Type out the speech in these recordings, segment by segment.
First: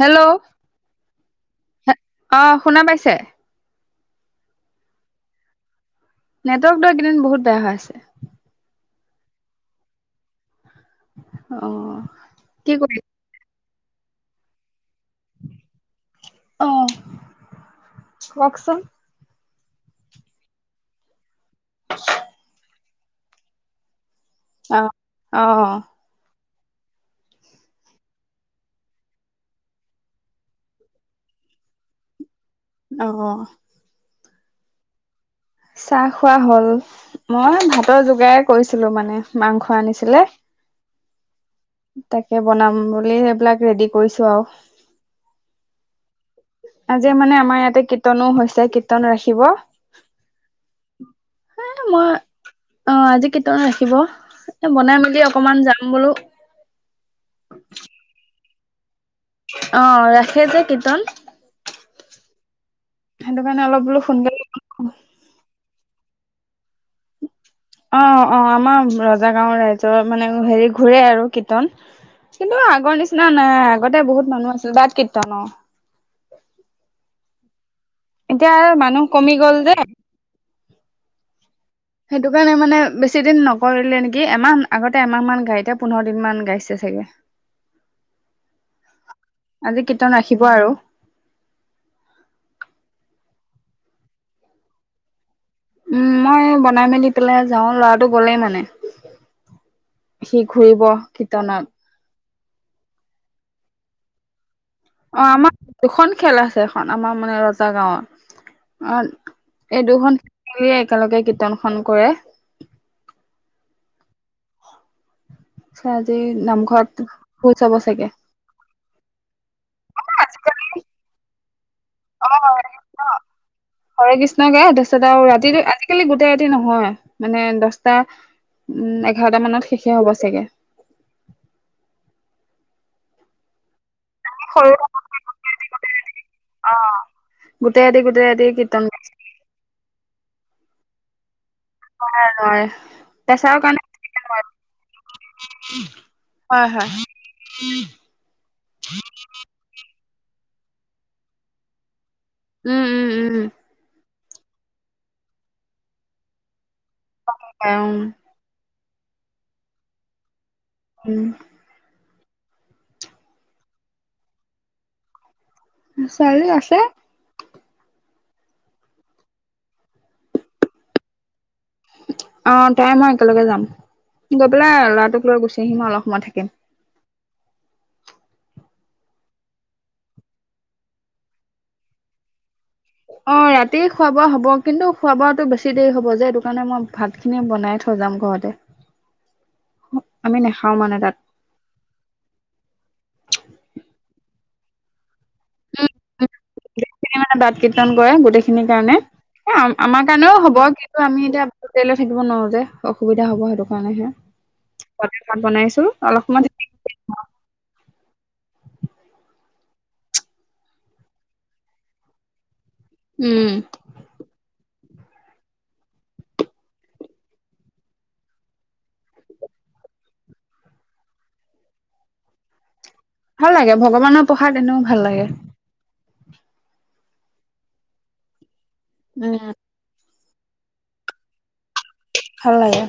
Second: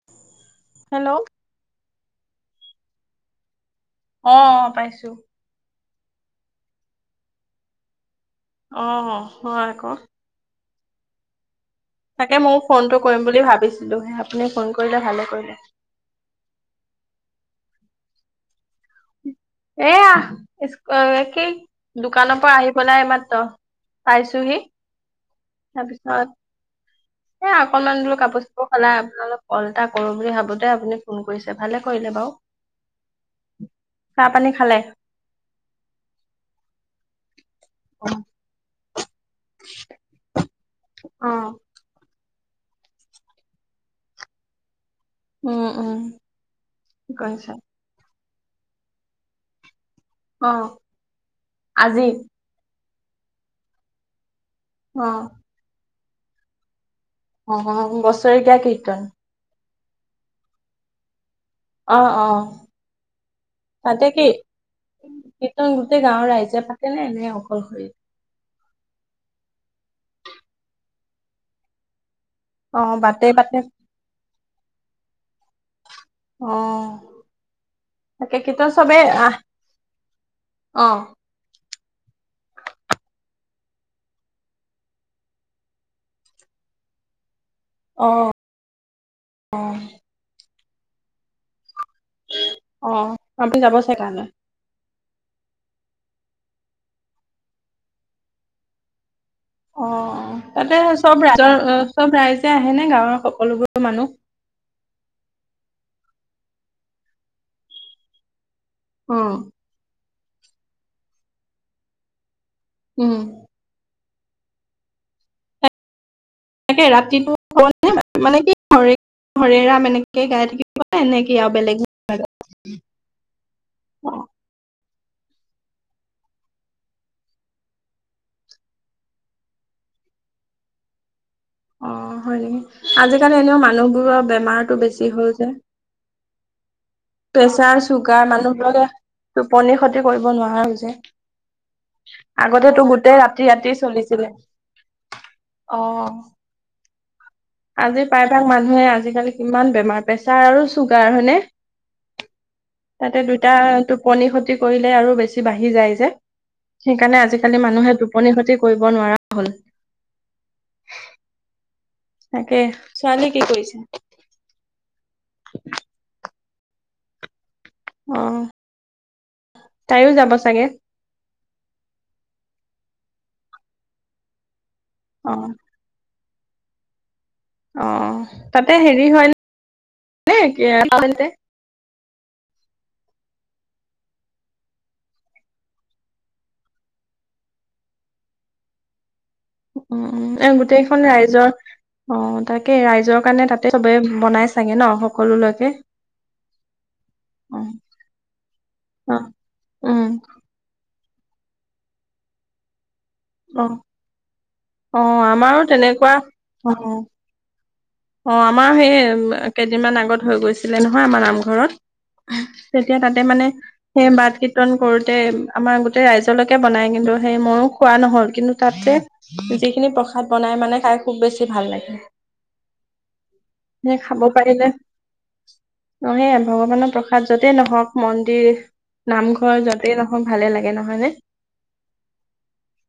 Hello hello হে অ' শুনা পাইছে? অ' পাইছো। নেটৱৰ্কটো এইকেইদিন বহুত বেয়া হৈ আছে। অ' হয় আকৌ। অ তাকে ময়ো কি কৰি ফোনটো কৰিম বুলি ভাবিছো লোহে আপুনি ফোন ক কৰিলে ভালে কৰিলে। কওঁকচোন। এয়ােখি [unintelligible] দোকানৰ পৰা আহি গ'লা এই মাত্ৰ। পাইছোহি, অ অ তাৰপিছত এ অকনমান বোলো কাপোৰ চাপোৰ সলাই আপোনালে অলপ ক'ল এটা কৰো বুলি ভাবোতে আপুনি ফোন কৰিছে, ভালে কৰিলে বাৰু। অ' অ' চাহ পানী খালে? চাহ খোৱা হ'ল। মই ভাতৰ যোগাৰেই কৰিছিলো মানে, মাংস আনিছিলে। অ'। তাকে বনাম বুলি এইবিলাক ৰে'ডি কৰিছো আৰু। উম উম। আজি কি মানে কৰিছে আমাৰ ইয়াতে কীৰ্ত্তনো হৈছে, কীৰ্তন ৰাখিব। অ' এ আজি মই অ আজি কীৰ্তন ৰাখিব? এ বনাই অ মেলি অকমান যাম বোলো। [unintelligible] অ' বছৰিকীয়া কীৰ্তন অ' ৰাখে যে কীৰ্তন অ' অ' সেইটো কাৰণে অলপ বোলো তাতে কি সোনকালে কীৰ্তন গোটেই- গাওঁৰ ৰাইজে- নে, এনেই অকলশৰী- অ অ আমাৰ ৰজা গাঁও ৰাইজৰ মানে হেৰি ঘূৰে আৰু কীৰ্তন, কিন্তু অ আগৰ বাতে নিচিনা নাই পাতে আগতে বহুত মানুহ আছিল। বাট কীৰ্তন অ'। অঁহ! এতিয়া মানুহ কমি গ'ল যে, অ' সেইটো কাৰণে মানে বেছি দিন নকৰিলে নেকি এমাহ, আগতে এমাহ মান গাই এতিয়া পোন্ধৰ দিন মান গাইছে চাগে। আজি কীৰ্তন ৰাখিব আৰু অ'। [unintelligible] উম, মই বনাই মেলি পেলাই যাও ল'ৰাটো গলেই মানে, সি অ', তাতে ঘূৰিব চব ৰাই জৰ কীৰ্তনত চব ৰাইজ, আহে নে গাঁৱৰ সকলোবোৰ মানুহ? অ', আমা দুখন খেল আছে এখন আমাৰ মানে ৰজা গাঁৱত। অ', উম এই দুখন- য়ে একেলগে কীৰ্তনখন কৰে। উম। [unintelligible] ই তাকে নামঘৰত ৰাতিটো [unintelligible] চাব হবনে চাগে। [unintelligible] এনেকে গাই আজিকালি থাকিবা নে- [unintelligible] অ', হৰে কৃষ্ণ, অ হৰে কৃষ্ণ কে তাৰপিছত আৰু ৰাতিটো আজিকালি গোটেই ৰাতি নহয় মানে দশটা উ এঘাৰটা মানত শেষে হ'ব চাগে। অ', হয় নেকি আজিকালি এনেও মানুহ- বোৰৰ সৰু বেমাৰতটো বেছি হল যে, অ প্ৰেচাৰ, গোটেই ৰাতি চুগাৰ গোটেই ৰাতি কীৰ্তন মানুহবোৰে গাই টোপনি ক্ষতি কৰিব নোৱাৰা হৈছে। যে নোৱাৰে আগতেতো গোটেই ৰাতি, প্ৰেছাৰৰ ৰাতি কাৰণে চলিছিলে। অ' হয় হয় আজি প্ৰায়ভাগ মানুহে আজিকালি কিমান বেমাৰ প্ৰেচাৰ আৰু চুগাৰ হয়নে। উম উম তাতে দুটা আৰু এইটো টোপনি ক্ষতি কৰিলে আৰু বেছি বাঢ়ি যায় যে। সেইকাৰণে আজিকালি মানুহে উম টোপনি ক্ষতি কৰিব কৰিব নোৱাৰ হ'ল। উম। তাকে ছোৱালী কি কৰিছে? ছোৱালী আছে। অ', তাইও যাব চাগে? অ' তাই মই একেলগে যাম। এইালে'ৰাটোক অ লৈ গুি আহিম অলপ সময় থাকে [inaudible] িক [inaudible] অ' তাতে হেৰি হয় ন। অ' ৰাতিয় খোৱা - বোৱা হ'ব কিন্তু খোৱা- বোৱাটো বেছি দেৰি হ'ব যে এইটো কাৰণে মই ভাত খিনি বনাই থৈ যাম ঘৰতে। উম উম, আমি এ নাখাও মানে গোটেইখন তাত ৰাইজৰ অ তাকে ৰাইজ ৰাইজৰ কাৰণে তাতে সবে বনাই চাগে ন? সকলোলৈকে উম মানে বাট অ কীৰ্তন কৰে গোটেইখিনি কাৰণে অ আমাৰ উম কাৰণেও হ'ব [inaudible] আমি এতিয়া থাকিব নোৱাৰো যে। [inaudible] অসুবিধা হ'ব অ সেইটো কাৰণেহে অ ব পাত আমাৰো বনাইছো তেনেকুৱা অলপমান অ অ আমাৰ সেই কেইদিনমান আগত হৈ গৈছিলে নহয় আমাৰ নামঘৰত- তেতিয়া তাতে মানে উম সেই বাট কীৰ্তন কৰ আমাৰ গোটেই ৰাইজলৈকে বনাই কিন্তু সেই ময়ো খোৱা নহল কিন্তু তাতে যিখিনি প্ৰসাদ বনাই মানে খাই খুব বেছি ভাল লাগে, ভাল লাগে সেই ভগৱানৰ পসাদ এনেও ভাল লাগে। নে ভগৱানৰ প্ৰসাদ যতেই নহওক মন্দিৰ, উম নামঘৰ যাতেই নহয়, ভালে লাগে নহয় ন! ভাল লাগে,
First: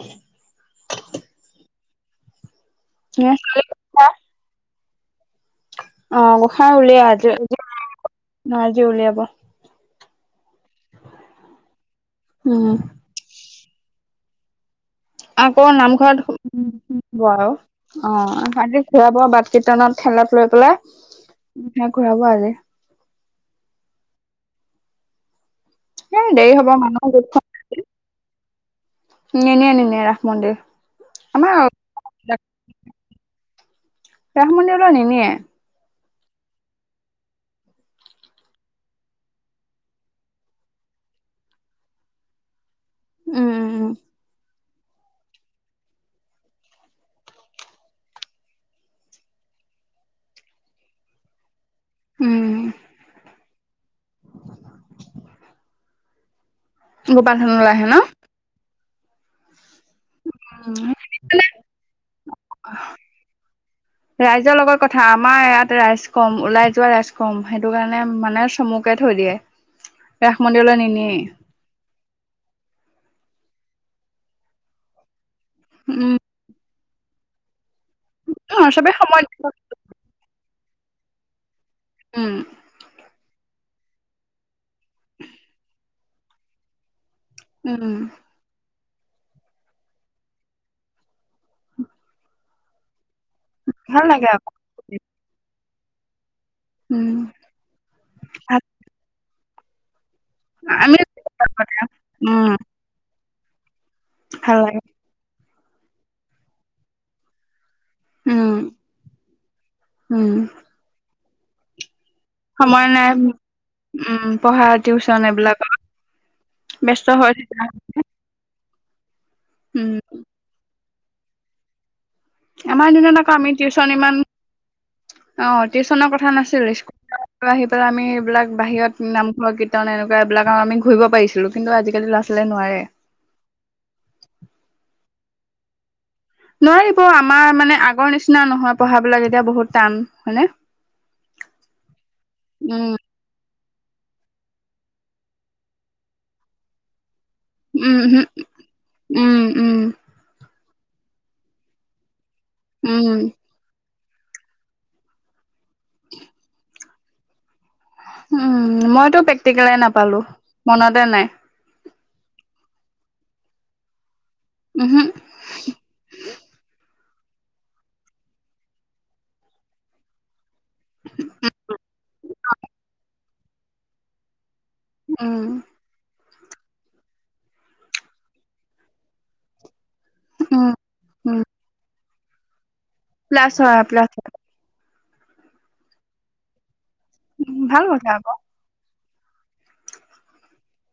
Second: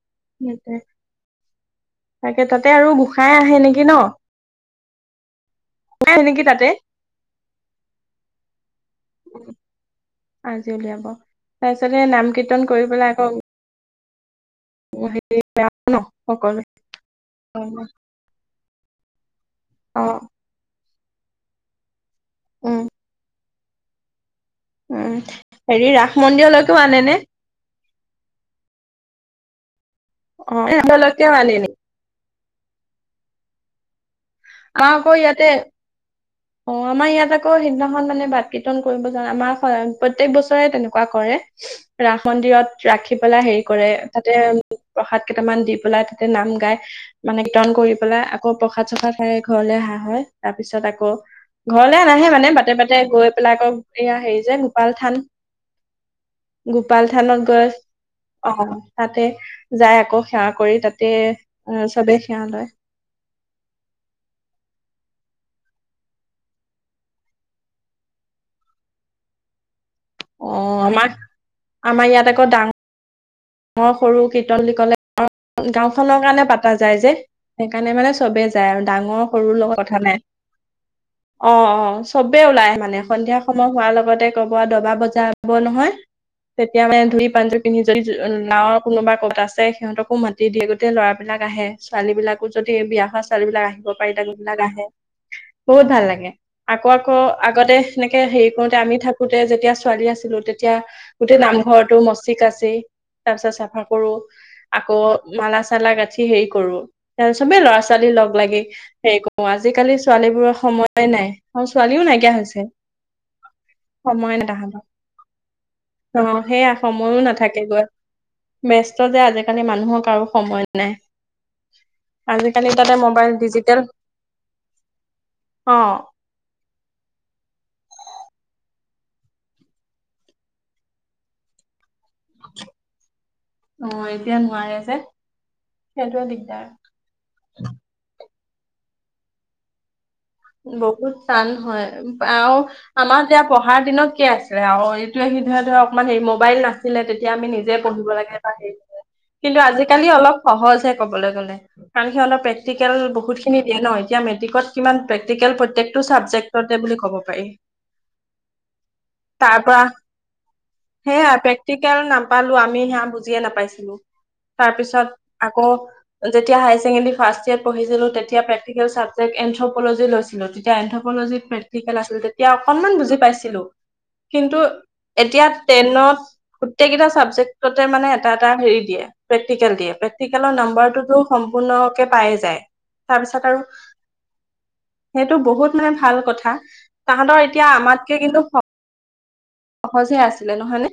তাকে তাত তাতে আৰু গোঁসাই আহে নেকি ন? গোসাঁই অ আহে নেকি তাতে গসাই উলিয় আজি মজি উলিয়াব উ আজি উলিয়াব তাৰ পিছতে নাম কীৰ্তন উম কৰি পেলাই আক আকৌ নামঘৰত শুম সকলোৱে [unintelligible] ব আৰু অজি খোৱ বোৱা বাক কীৰ্তনত অ খঠেলত লৈ পেলাই উাক [unintelligible] ঘূৰাব আজি। উম উম। হেৰি ৰাস এ দেৰি হ'ব মন্দিৰলৈকেও মানুহ আনেনে? নে নে নে নে অ', [unintelligible] লৈকেও আনে নি? ৰাস আমাৰ মন্দিৰলৈ আকৌ নিনিয়ে। ইয়াতে অ', আমাৰ ইয়াত আকৌ সিদিনাখন মানে বাত কীৰ্তন কৰিব যাওঁ, আমাৰ প্ৰত্যেক বছৰে তেনেকুৱা কৰে, ৰাস মন্দিৰত ৰাখি পেলাই হেৰি উম কৰে তাতে বুট প্ৰসাদ কেইটামান দি পেলাই তাতে নাম গাই মানে কীৰ্তন কৰি পেলাই আকৌ প্ৰসাদ চসাদ চাই ঘৰলৈ অহা হয় তাৰ পিছত আকৌ। ঘৰলে উম নাহে মানে উম বাটে বাটে গৈ প্লাকক এয়া হেৰি যে গোপাল থান। গোপাল থানত থানলৈ গছ আহে ন অ'। তাতে যায় আকৌ সেৱা কৰি তাতে চবে সেৱা লয়। ৰাইজৰ লগত কথা আমাৰ ইয়াতে ৰাইজ কম, ওলাই যোৱা ৰাইজ কম, সেইটো কাৰণে মানে চমুকে থৈ দিয়ে। ৰাস মন্দিৰলৈ অ', আমাক নিনিয়ে আমাৰ ইয়াত আকৌ ডাঙ মোৰ সৰু কীৰ্তন বুলি ক'লে উম গাঁওখনৰ কাৰণে পাত তা যায় যে। সেইকাৰণে মানে চবে অ যায় আৰু চবে সময় ডাঙৰ সৰু লগত কথা নাই। অ' অ' উম চবে ওলাই মানে সন্ধিয়া? সময় হোৱাৰ লগতে কম দবা বজাব নহয় তেতিয়া মানে ধূপ পে পিনি উম [unintelligible] গাঁওৰ কোনোবা ক'ত আছে সিহঁতকো মাতি দিয়ে। গোটেই ল'ৰাবিলাক আহে ছোৱালী বিলাকো যদি বিয়া সাজ ছোৱালী বিলাক আহিব ভাল পাৰে তাক লাগে আকৌ সেইবিলাক আহে। বহুত ভাল লাগে। আকৌ উম আকৌ আগতে এনেকে হেৰি ভাল কৰোঁতে আমি থাকো আগতে যেতিয়া ছোৱালী আছ আছিলো তেতিয়া আমি গোটেই নামঘৰটো মচি উম কাচি তাৰপিছত চাফা কৰো ভাল লাগে আকৌ মালা মালা গাঠি হেৰি কৰো তাৰ পিছত চবেই ল'ৰা। ছোৱালী লগ উম লাগি হেৰি কৰোঁ আজিকালি উম ছোৱালীবোৰৰ সময়ে নাই। অঁ ছোৱালীও নাইকীয়া। সময় নাই উম নাই পঢ়া তাহাঁতৰ টিউচন এইবিলাকত অ ব্যস্ত হৈ। মেষ্ট দে আজায় সেইকাৰণে উম মানুহক কাৰো সময় নাই। [inaudible] আমাৰ তাতে দিনত আকৌ মোবাইল আমি ডিজিটেল টিউচন ইমান অ, অ টিউচনৰ কথা নাছিলো স্কুল আহি পেলাই আমি বিলাক বাহিৰত নামঘৰ কীৰ্তন এনেকুৱা এইবিলাক আৰু আমি ঘূৰি পাৰিছিলো কিন্তু, আজি অঁ এতিয়া নোৱাৰে যে, সেইটোৱে দিগদাৰ নোৱাৰিব আমাৰ মানে আগৰ নিচ না নহয় পঢ়াবিলাক এতিয়া বহুত টান হয়নে বহুত টান হয়, আৰু উম আমাৰ যেত পঢ়াৰ দিনত কি আছিলে, আৰু এইটোে সি ধৰি ধৰ অকমান হেৰি মোবাইল নাছিলে তেত তেতিয়া আমি নিজে উম পঢ়িব হম লাগে, [unintelligible] উম কিন্তু উম আজিকালি অলপ সহজ ক'বলৈ গ'লে কাৰণ সি অলপ প্ৰেক্টিকেল উম বহুতখিনি দিয়ে ন এতিয়া মেট্ৰিকত কিমান প্ৰেকটিকেল প্ৰত্যেকটো চাবজেক্টতে বুলি ক'ব পাৰি। উম মইতো তাৰ প্ৰেক্টিকলে পৰা নাপালো মনতে নাই, সেয়া প্ৰেক্টিকেল নাপালো আমি সেয়া বুজিয়ে নাপাইছিলো। উহো তাৰপিছত আকৌ যেতিয়া হায় ছেকেণ্ডাৰী ফাৰ্ষ্ট ইয়েৰ পঢ়িছিলো তেতিয়া প্ৰেক্টিকেল চাবজেক্ট এনথব কলৈ যে লৈছিলো তেত তিয়া এন্থপলজিত প্ৰেক্টিকেল আছিল তেতিয়া অকণমান বুজি পাইছ কিন্তু উম এতিয়া ট্ৰেইনত গোটেইকেইটা ছাবজেক্টতে মানে এটা এটা হেৰি দিয়ে প্ৰেক্টিকেল দিয়ে প্ৰেক্টিকৰ উম নাম্বাৰটোতো উম সম্পূৰ্ণ কে পায় যায় তাৰপিছত প্লাছ আৰু হয়, প্লাছ হয়। সেইটো বহুত মানে ভাল কথা তাহাতৰ এতিয়া ভাল কথা আমাতকে আকৌ কিন্তু সপ সহজহে আছিলে নহয় নে?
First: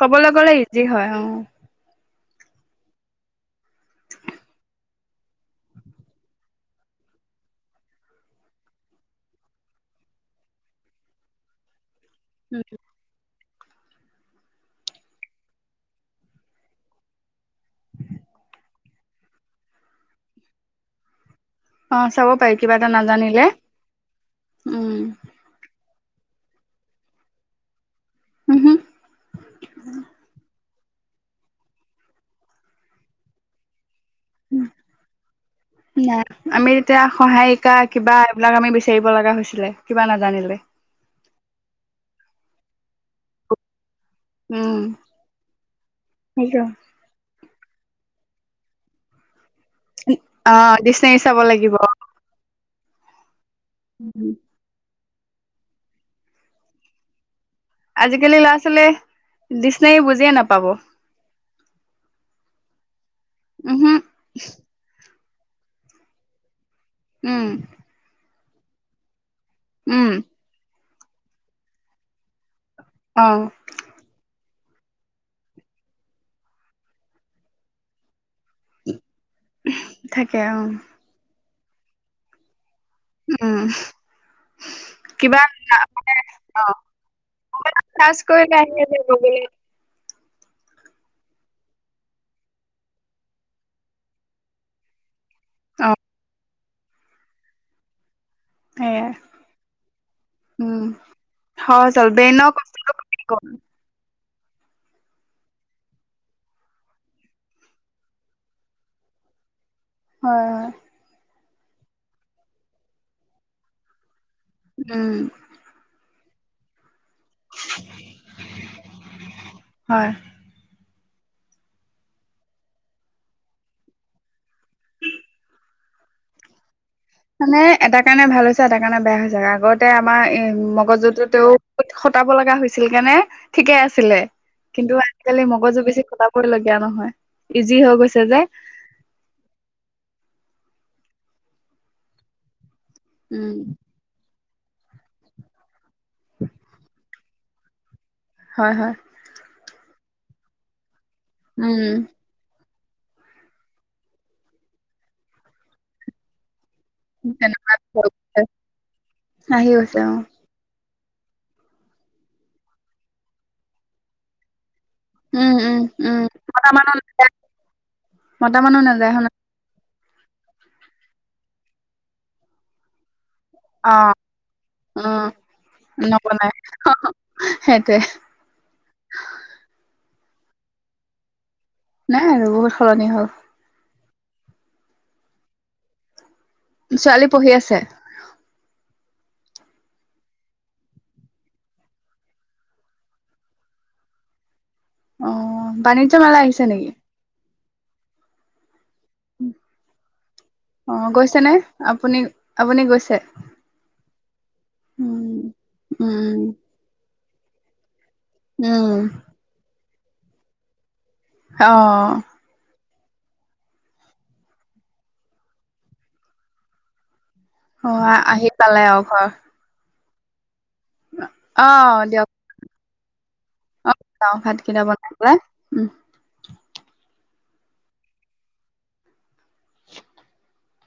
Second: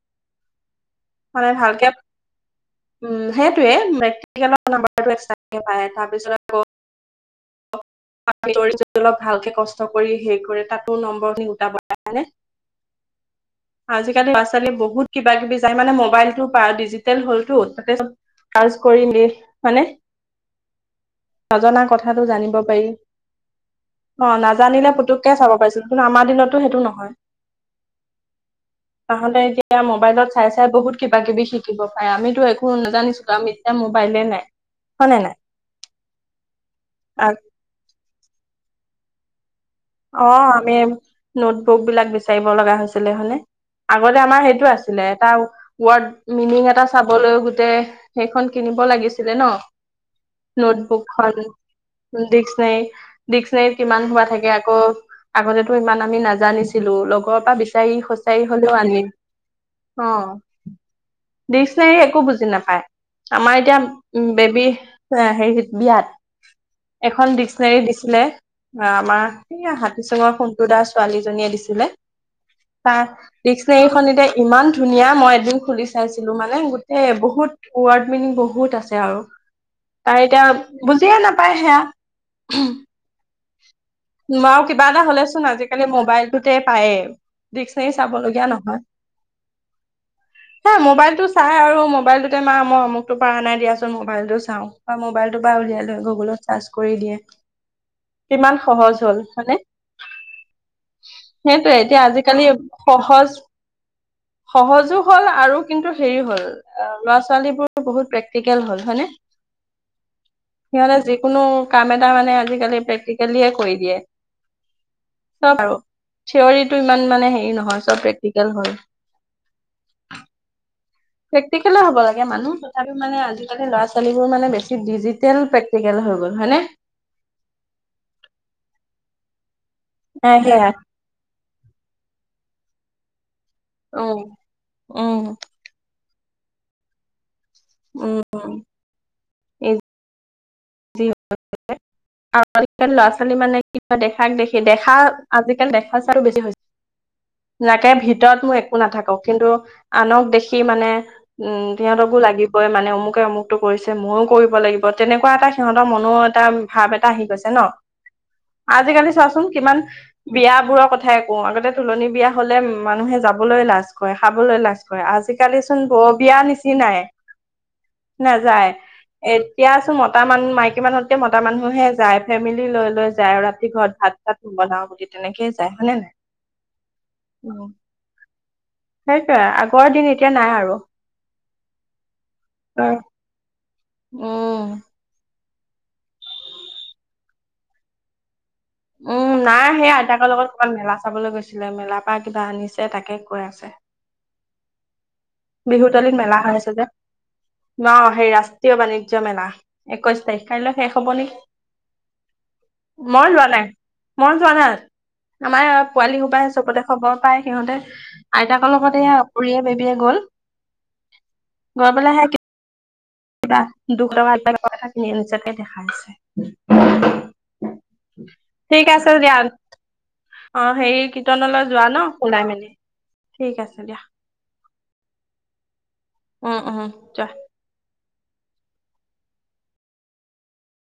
ক'বলৈ গ'লে ইজি হয়, অ মানে ভালকে উম সেই সেইটোৱে মেডিকেল নম্বৰটো [unintelligible] অল ভালকে কষ্ট কৰি হেৰি কৰে তাতো নম্বৰখিনি উঠ ব উম আজিকালি ল'ৰা ছালী বহুত কিবা কিবি যায় মানে মবাইলটো প ডিজিটেল হ'লটো তাতে চাৰজ কৰি মানে। নজনা অ কথাটো চাব পাৰি জানিব। কিবা এটা নাজানিলে অ উম নাজানিলে পুতুককে চাব পাৰি। কিন্তু আমাৰ দিনতো সেইটো নহয় উহো তাহতে এতিয়া মোবাইলত চাই চাই বহুত কিবা কিবি শিকিব পাৰে আমিতো একো নাজানিছিলো আমি এতিয়া মোবাইলে নাই হয় নে নাই আমি এতিয়া নাই সহায়িকা কিবা বা এইবিলাক আমি বিচাৰিব লগা হৈছিলে কিবা অ নাজানিলে। আমিম নোট বুক বিলাক বিচাৰিব লগা হৈছিলে হয়নে। আগতে আমাৰ সেইটো উম আছিলে এটা ৱৰ্ড মিনিং এটা চাবলৈও গোটেই সেইখন কিনিব লাগিছিলে ন অ ডিচ নৰি চাব লাগিব যাই ডিক্সনেৰী কিমান হোৱা থাকে আৰু আগতেতো ইমান আমি নাজানিছিলো লগ পৰা বিচাৰি আজিকালি সুচাৰি ল'ৰা হলেও ছোৱালীয়ে আনি ডিচনেৰী অ বুজিয়ে নাপাব ডিক্চনোৰী একো বুজি নাপায় আমাৰ এতিয়া উমহু উ বেবী অ হেৰি বিয়াত এখন উম ডিক্চনেৰী দিছিলে আম এয়া হাতী উম চুঙৰ সোনন্তু দাস ছোৱালীজনীয়ে দিছিলে ত অ বিনে এইখন এতি ইমান ধুনীয়া মই এদিন খুলি চাইছিলো মানে গোটেই বহুত উৰ্ড মিনিং বহুত বহুত আছে আৰু তাই থাকে এতিয়া অ বুজিয়ে নাপ পাইহে। উম। কিবা এটা কিবা হ'লেচোন আজিকালি মানে মোবাইলটোতে অ পায়েই ডিক্সনেৰী চাব চাৰ্চ লগীয়া কৰিলে আহি নহয়। গুগলত হে মোবাইলতটো চাই আৰু মোবাইলটোতে মা মই অমকতটো পৰা নাই দিয়াচোন মোবাইলতটো চাও বা মোবাইল। অ [inaudible] কৰি দিয়ে। সহজ সেয়াই হ'ল হয়নে উম সেইটোয়ে সহজ এতিয়া হ'ল আজিকালি ব্ৰেইনৰ কষ্টটো কমি সহজ। গ'ল সহজো হ'ল আৰু কিন্তু হেৰি হ'ল ল'ৰা ছোৱালীবোৰ বহুত প্ৰেক্টিকেল হ'ল হয়নে। হয় হয় সিহঁতে যিকোনো। কাম এটা মানে আজিকালি প্ৰেকটিকেলি। কৰি দিয়ে উম। থিৱৰিটো ই মানে হে নহয় চব প্ৰেক্টিক হয়। হয় প্ৰেক্টিকেল হব লাগে মানুহ তাপাল ল'ৰা ছোৱালী বোৰ মানে বেছিকৈ মানে এটা কাৰণে ভাল হৈছে এটা কাৰণে বেয়া হৈছে আগত। আমাৰ এ মগজুতু টো খটাব লগা হৈছে আছিল কেনেে ঠিকে আছিলে উম, কিন্তু উম, আজিকালি মগজু বেছি ক কৈ লগীয়া নহয়। ইজি হৈ উম। গৈছে যে। [inaudible] ল'ৰা ছোৱালী উম মানে কিবা দেখাক দেখ স দেখা আজিকালি দেখা চাৰ বেছি হৈ হৈছে নাকে ভিত ভিতৰত মই হয় একো হয় নাথাকো কিন্তু। আনক দেখি মানে উম সিহঁতকো লাগিব। কৈ মানে অমুকে অমুকতটো কৰিছে ময়ো কৰিব লাগিব তেনেকুৱা এটা সিহতৰ মনৰ এটা। ভাব এটা আহি গৈছে ন তেনেকুৱা আজিকালি চোৱাচোন আহি কিমান গৈছে অ বিয় বোৰৰ কথা। একো আগতে তোলনি বিয়া হলে মানুহে যাবলৈ লাজ কৰে খাবলৈ লাজ উম আজিকালি উম চোন বৰ উম বিয়া মতা মানুহ নিচিনাই নাযায় মতা নাযায় মানুহ নাযায় হয় এতিয়া চোন মতা মান মাইকী মানুত এতিয়া মতা মানুহে যায় ফেমিলি লৈ লৈ যা আৰু ৰাতি অ ঘৰত ভাত ভাত অ বনাওতেই উম, তেনেকেই যায় হয়নে নাই? নবনাই সেইটোৱে। সেইটোৱে আগৰ দিন এতিয়া নাই আৰু। নাই আৰু বহুত সলনি হল। উম। ছোৱালী পঢ়ি আছে? উম নাই সেই আইতাকৰ লগত ক'ৰবাত মেলা চাবলে গৈছিলে মেলাৰ পৰা কিবা আনিছে তাকে কৈ আছে। অ বাণিজ্য বিহুতলিত মেলা হৈ আহিছে আছে যে নেকি? ন সেই, ৰাষ্ট্ৰীয় বাণি ৰ্য্য মেলা একৈশ তাৰিখ, কাইলৈ শেষ অ হ'ব নেকি? গৈছেনে আপুনি আপুনি গৈছে মই যোৱা নাই, মই যোৱা নাই উম, আমাৰ পোৱালি সোপাই উম, চবতে খবৰ- পায় সিহঁতে- আইতাকৰ লগত উম, এইয়া [unintelligible] পিয়ে গ'ল। অহ। শুনা দুখ লগা [unintelligible] নিজাকে দেখাইছে। অ আহি ঠিক পালে আৰু আছে ঘৰ। দিয়া অ' হেৰি কীৰ্তনলৈ যোৱা ন অ', দিয়ক ওলাই মেলি? ঠিক আছে অ দিয়া ভাত কেইটা ব [unintelligible] উম উম, যোৱা।